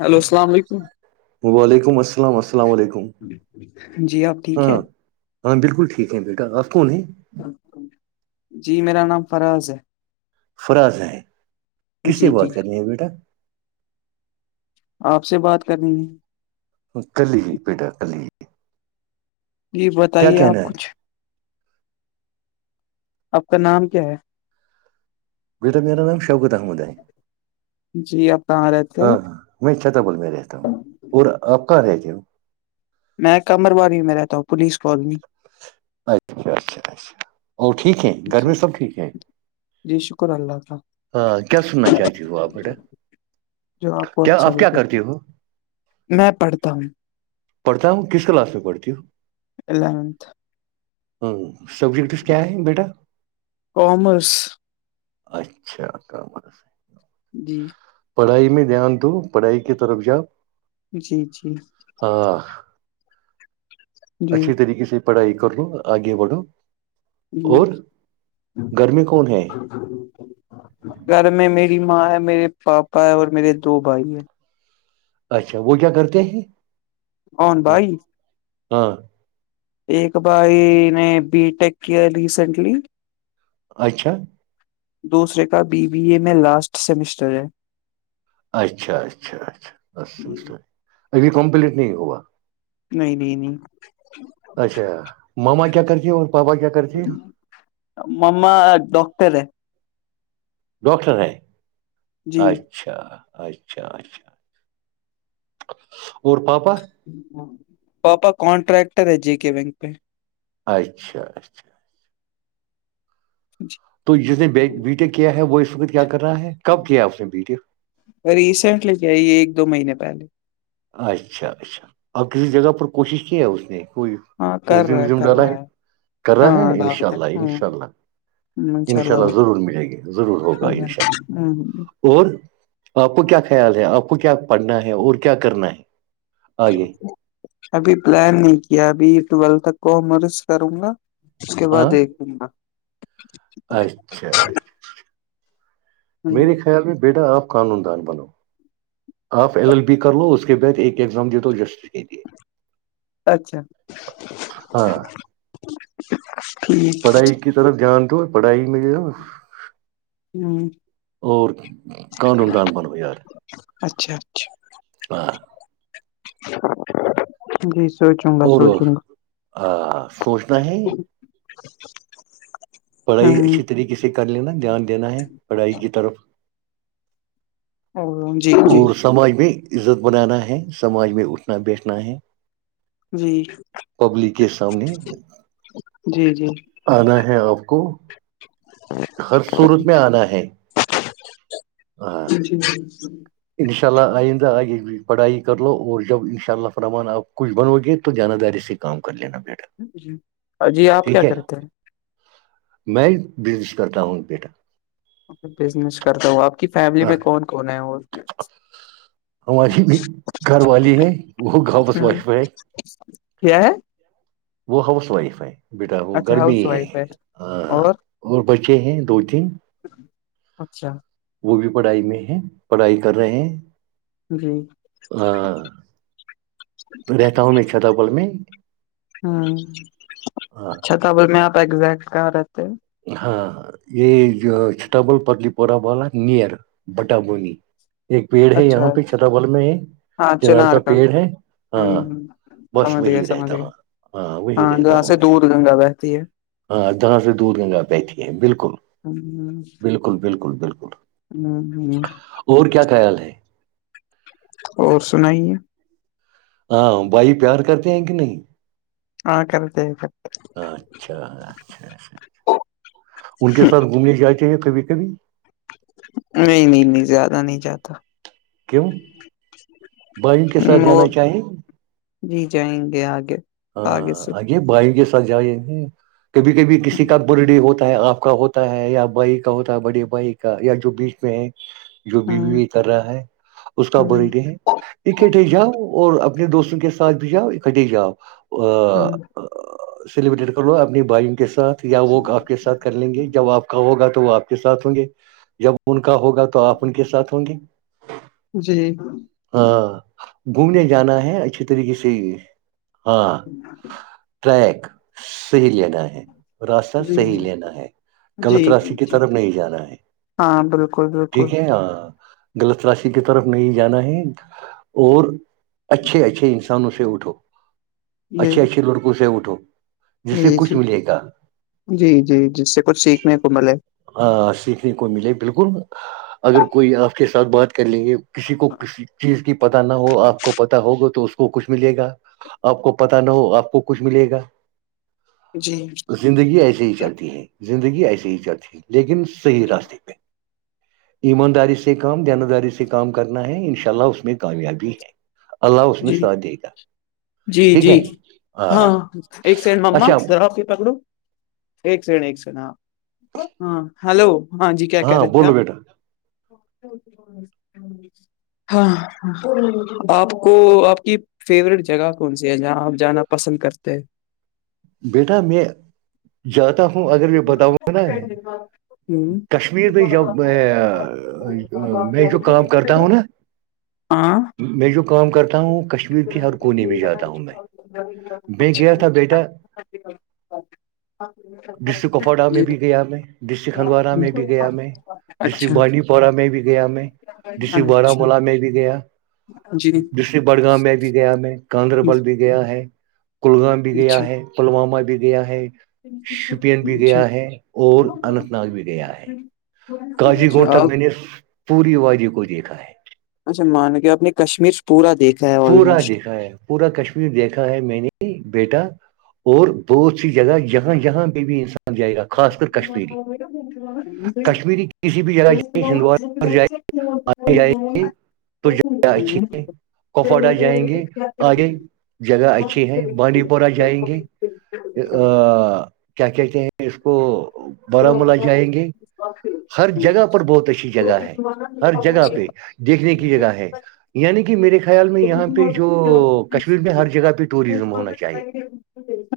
Hello السلام علیکم وعلیکم السلام السلام علیکم جی آپ ٹھیک ہاں ہے ہاں بالکل ٹھیک ہیں بیٹا آپ کون ہیں جی میرا نام فراز ہے فراز ہیں کس جی سے جی بات کرنی ہے بیٹا آپ سے بات کرنی ہے کلی ہی پیٹا کلی ہی جی بتائیے آپ کہنا ہے کچھ آپ کا نام کیا ہے بیٹا میرا نام شگتا مودے ہے جی آپ کہاں رہتے ہیں ہاں ہاں میں چھت بل میں رہتا ہوں اور آپ کہاں رہ ج ہو میں کمر والی میں رہتا ہوں پولیس کالونی اچھا اچھا اچھا اور ٹھیک ہے گھر جی میں سب ٹھیک ہے جی شکر اللہ کا ہاں کیا سننا چاہتی ہو آپ بیٹے جو کو کیا اچھا اپ کیا لگے کرتی ہو میں پڑھتا ہوں پڑھتا ہوں کس کلاس میں پڑھتی ہوں علےونتح ہوں سبجیکٹس کیا ہے بیٹا کامرس اچھا جی پڑھائی میں دھیان دو پڑھائی کی طرف جاپ جی جی ہاں جی اچھی طریقے سے پڑھائی کر لو آگے بڑھو جی اور گھر میں کون ہے گھر میں میری ماں ہے میرے پاپا ہے اور میرے دو بھائی ہیں اچھا وہ کیا کرتے ہیں کون بھائی ہاں ایک بھائی نے بی ٹیک کیا ریسینٹلی اچھا دوسرے کا بی بی اے میں لاسٹ سیمسٹر ہے اچھا اچھا جی۔ اچھا ابھی کمپلیٹ نہیں ہوا نہیں نہیں نہیں [inaudible] اچھا ماما کیا کرتی اور پاپا کیا کرتی مما ڈاکٹر ہے ڈاکٹر ہیں جی اچ اچھا اچھا اچھا اور پاپا پاپا کنٹریکٹر ہے جے کے بینک پہ اچھا اچھا [inaudible] تو جس نے بیٹے کیا ہے وہ اس وقت کیا کرنا ہے کب کیا اس نے بیٹے ریسینٹلی کیائی ایک دو مہینے پہلے اچھا اچھا اب کسی جگہ پر کوشش کی ہے اس نے کوئی ہاں کر رہا و کر ڈالا رہا ہے کر رہا ہاں ہے انشاء دعوت اللہ ہوں انشاء اللہ [unintelligible] انشاء اللہ ضرور ملے گی ضرور ہوگا ان شاء ہوں، اللہ اور آپ کو کیا خیال ہے آپ کو کیا پڑھنا ہے اور کیا کرنا ہے آگے ابھی پلان نہیں کیا ابھی ٹویلتھ تک کومرس کروں گا اس کے بعد ہاں دیکھوں گا اچھا میرے ہوں، خیال میں بیٹا آپ قانون دان بنو آپ ایل ایل بی کر لو اس کے بعد ایک ایگزام دے دو جسٹس کے لیے اچھا ہاں ٹھیک پڑھائی کی طرف دھیان دو پڑھائی میں جو ہ اور قانون دان بنو یار اچھا اچھا ہاں [inaudible] جی سوچوں گا اور سوچوں گا [inaudible] اور سوچنا ہے پڑھائی ہوں اچھی طریقے سے کر لینا دھیان دینا ہے پڑھائی کی طرف [inaudible] اور سماج میں عزت بنانا ہے سماج میں اٹھنا بیٹھنا ہے جی پبلک سام نے جی جی آنا ہے آپ کو ہر صورت میں آنا ہے [inaudible] جچ [inaudible] انشاء اللہ آئندہ آگے پڑھائی کر لو اور جب انشاء اللہ فرحمان آپ کچھ بنو گے تو جانہ داری سے کام کر لینا بیٹا جی جی آپ کیا ٹھیک ہے کرتے ہیں میں بزنس کرتا ہوں بیٹا بزنس کرتا ہوں آپ کی فیملی ہاں میں کون کون ہے اور ہماری گھر والی ہے وہ ہاؤس وائف ہے [inaudible] کیا ہے وہ ہاؤس وائف ہے بیٹا وہ اچھا گرمی ہاؤس ہے وائف اور بچے ہیں دو تین اچھا وہ بھی پڑھائی میں ہے پڑھائی کر رہے ہیں جی تو رہتا ہوں میں چھتا پل میں ہوں ہاں اچھا چھتاول میں آپ ایزیکٹ کہاں رہتے ہیں ہاں یہ جو چت بل پلی پورہ والا نئر بٹ بونی ایک پیڑ ہے اچھا یہاں پہ اچھا چھتا بل میں چنار کا پیڑ ہے ہ ہاں بس سمجھ وہی گئے سمجھ رہتا گئے ہوں ہاں وہی رہتا جہاں ہوں سے میں دور گنگا بہتی ہے ہاں جاں سے دور گنگا بیٹھی ہے بالکل ہ بالکل بالکل بالکل ہوں ہوں [unintelligible] اور کیا خیال ہے اور سنائیے ہاں بھائی پیار کرتے ہیں کہ نہیں ہاں کریکٹ اچھا اچھا اچھا اچھا ان کے ساتھ گھومنے جائ چاہیے کبھی کبھی نہیں نہیں نہیں زیادہ نہیں جاتا کیوں بھائیوں کے ہ ساتھ وہ جانا چاہیے جی جائیں گے آگے آگے ہاں سے بھائی کے سجائے ہیں کبھی کبھی کسی ہوں کا بول ہوتا ہے آپ کا ہوتا ہے یا بھائی کا ہوتا ہے بڑے بھائی کا یا جو بیچ میں ہے جو بی و ہوں و کر رہا ہے اس کا ہوں برتھ ڈے ہے اکٹھے جاؤ اور اپنے دوستوں کے ساتھ بھی جاؤ اکٹھے جاؤ ہوں ا سیلیبریٹ کرلو اپنی بھائین کے ساتھ یا وہ آپ کے ساتھ کر لیں گے جب آپ کا ہوگا تو وہ آپ کے ساتھ ہوں گے جب ان کا ہوگا تو آپ ان کے ساتھ ہوں گے جی ہاں گھومنے جانا ہے اچھی طریقے سے ہاں اچ [unintelligible] ٹریک صحیح لینا ہے راستہ جی صحیح لینا ہے غلط جی جی راش کی جی طرف نہیں جانا ہے ہاں بالکل بالکل ٹھیک ہے ہاں غلط راشی کی طرف نہیں جانا ہے اور اچھے اچھے انسانوں سے اٹھو جی اچھے اچھے لڑکوں سے اٹھو جس سے جی کچھ جی ملے گا جی جی جس سے کچھ سیکھنے کو ملے ہاں سیکھنے کو ملے بالکل اگر کوئی آپ کے ساتھ بات کر لیں گے کسی کو کسی چیز کی پت نہ ہو آپ کو پتا ہوگا تو اس کو کچھ ملے گا آپ کو پت نہ ہو آپ کو کچھ ملے گا جی زندگی ایسے ہی چلتی ہے زندگی ایسے ہی چلتی ہے لیکن صحیح راستے پہ ایمانداری سے کام دان داری سے کام کرنا ہے انشاء اللہ اس میں کامیابی ہے اللہ اس نے جی ساتھ دے گا جی ٹھیک جی ہے ہاں ایک سیکنڈ ما اچھا ذرا آ کی پکڑو ایک س ایک س ہاں ہلو ہاں جی کیا کہہ ہاں رہے تھے بولو آپ بیٹا ہاں آپ آ کو آپ کی فیورٹ جگہ کون سی ہے جہاں آپ جانا پسند کرتے ہیں بیٹا میں جاتا ہوں اگر میں بتاؤںا ہے ہوں کشمیر میں جب میں میں جو کام کرتا ہوں نا میں جو کام کرتا ہوں کشمیر کے ہر [inaudible] کونے میں جاتا ہوں میں میں گیا تھا [inaudible] بیٹا [inaudible] ڈسٹرک کپواڑہ میں بھی گیا میں ڈسٹرک ہندوارہ میں بھی گیا میں ڈسٹرک اچھا بانڈی پورہ میں بھی گیا میں ڈسٹرک اچھا بارامولہ میں بھی گیا جی ڈسٹرک بڑگام میں بھی گیا میں گاندربل بھی گیا گیا ہے کلگام بھی گیا اچھا ہے پلوامہ بھی گیا ہے شپین بھی اچھا گیا ہے اور اننت ناگ بھی گیا ہے کاضی کوڑ اچھا تک آپ میں نے اس پوری واازی کو دیکھا ہے اچھا مان کے آ اپ نے کشمیر پورا دیکھ پورا دیکھا ہے پورا کشمیر دیکھا ہے میں نے بیٹا اور بہت سی جگہ جہاں جاں پہ بھی انسان جائے گا خاص کر کشمیری کشمیری [unintelligible] کسی بھی جگہ جائیں ہندوار پر جائے آگے جائیں [unintelligible] [unintelligible] [inaudible] کپواڑہ جائیں گے آگے جگہ اچھی ہے بانڈی پورہ جائیں گے ا کیا کہتے ہیں اس کو بارامولہ جائیں گے ہر جگہ پر بہت اچھی جگہ ہے ہر جگہ پہ دیکھنے کی جگہ ہے یعنی کہ میرے خیال میں یہاں پہ جو کشمیر میں ہر جگہ پہ ٹوریزم ہونا چاہیے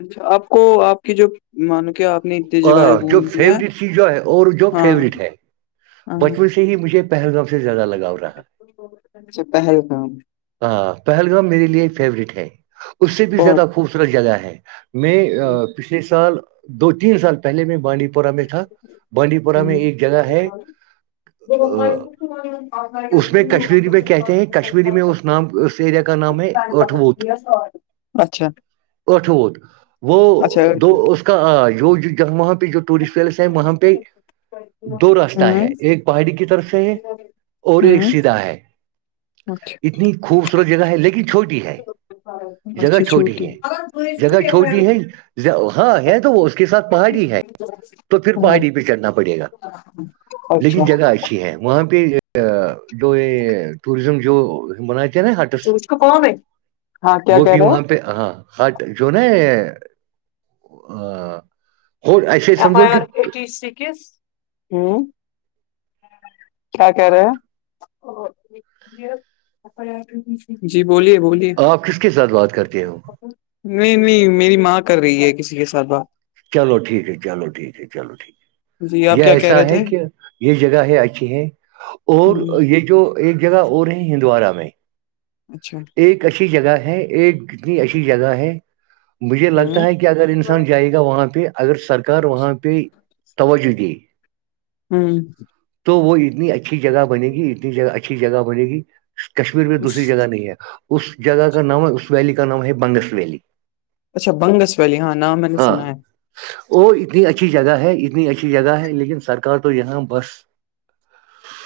اچا آپ کو آپ کی جو مانو کیا آپ نے اتنی جگہ آ، جو فیوریٹ چی جو ہے اور جو فیوریٹ ہے ہاں بچپن سے ہی مجھے پہلگام سے زیادہ لگاؤ رہا ہے اچھا پہلگام ہاں پہلگام میرے لیے فیوریٹ ہے اس سے بھی بہت زیادہ خوبصورت جگہ ہے میں پچھلے سال دو تین سال پہلے میں بانڈی پ پورا میں تھا بانڈی پورہ میں ہوں ایک جگہ ہے اس میں کشمیری میں کہتے ہیں کشمیری میں اس نام یریا کا نام ہے اٹھ بوت اچھا اٹھت وہ اچھا دو ہوں اس آ یہ جو ج وہاں پ جو ٹورسٹ ویلس ہے وہاں پ دو رست ہے ایک پہاڑی کی طرف سے ہے اور ایک ہوں سیدھا ہے اچھا اتنی خوبصورت جگہ ہے لیکن چھوٹی ہے جگہ اچھا چھوٹی ہے جگہ چھوٹی ہے ہاں ہے تو وہ اس کے ساتھ پہاڑی ہے تو پھر ہاں پہاڑی پہ چڑھنا پڑے گا اچھا لیکن جگہ اچھی ہے وہاں پہ جو یہ ٹوریزم جو ہم نا ہاٹس ہاں کیا وہ کہہ بھی رہے وہاں پہ پہ ہاں ہٹ جو نا ہو ایسا F I R eighty six ہوں کیا کہہ رہے ہیں جی بولیے بلی آپ کس کے ساتھ بات کرتے ہو نہیں نہیں میری ماں کر رہی ہے کسی کے ساتھ بات چلو ٹھیک ہے چلو ٹھیک ہے چلو ٹھیک ہے جی آپ یہ کیا کہہ ایسا رہے ہے تھے کہ یہ جگہیں اچھی ہیں اور ہوں یہ جو ایک جگہ اور ہے ہندوارہ میں اچھا ایک اچھی جگہ ہے ایک کتنی اچھی جگہ ہے مجھے لگتا ہوں ہے کہ اگر انسان جائے گا وہاں پہ اگر سرکار وہاں پہ توجہ دے ہاں تو وہ اتنی اچھی جگہ بنے گی اتنی اچھی جگہ بنے گی کشمیر میں دوسری جگہ نہیں ہے اس جگہ کا نام ہے اس ویلی کا نام ہے بنگس ویلی اچھا بنگس ویلی ہاں نام میں نے سنا ہے ا اتنی اچھی جگہ ہے اتنی اچھی جگہ ہے لیکن سرکار تو یہاں بس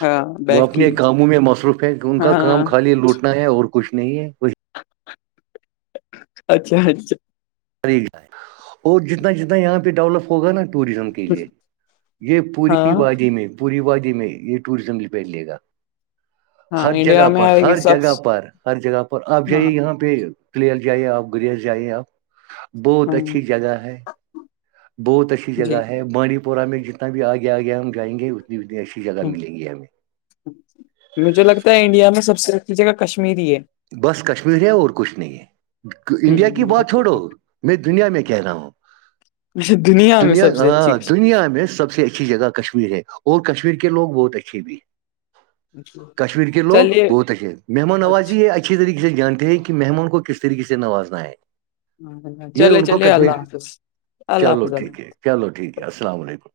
ہاں وہ بیٹھی اپنے ہے کاموں میں مصروف ہے کہ ان کا کام ہاں خالی لوٹنا ہے اور کچھ نہیں ہے ب اچھا اچھا [inaudible] طریق ہے اور جتنا جتنا یہاں پہ ڈیولپ ہوگا نا ٹوریزم کے لیے یہ پوری ہاں وادی میں پوری وادی میں یہ ٹوریزم پہ لے گا ہاں ہر انڈیا جگہ میں پر ہے یہ ہر سب جگہ پر ہر جگہ پر آپ ہاں جائیے یہاں پہ [inaudible] پہ پلیئر جائی آپ گریز جائیے آپ بہت ہاں اچھی جگہ ہے بہت اچھی جی جگہ ہے بانڈی پورہ میں جتنا بھی آگے آگے ہم جائیں گے اتنی اتنی اچھی جگہ ہ ملیں گی ہمیں مجھے لگتا ہے انڈیا میں سب سے اچھی جگہ کشمیری ہے بس کشمیر ہے اور کچھ نہیں ہے انڈیا کی ہ وہ بات تو چھوڑو میں دنیا میں کہہ رہا ہوں اچھا میں دنیا سب سے ہاں اچھی دنیا میں سب سے اچھی جگہ کشمیر ہے اور کشمیر کےوگ بہت اچھے بھی [unintelligible] کشمیر کے لوگ چلیے بہت اھے مہمان آواز اچھی طریے سے جانتے ہیں کہ مہمان کو کس طریقے سے نوازنا ہے اچھا یہ چلے ان کو چلیے اللہ کشمیر حافظ اللہ چلو حافظ اللہ ٹھیک ہے چلو ٹھیک ہے السلام علیکم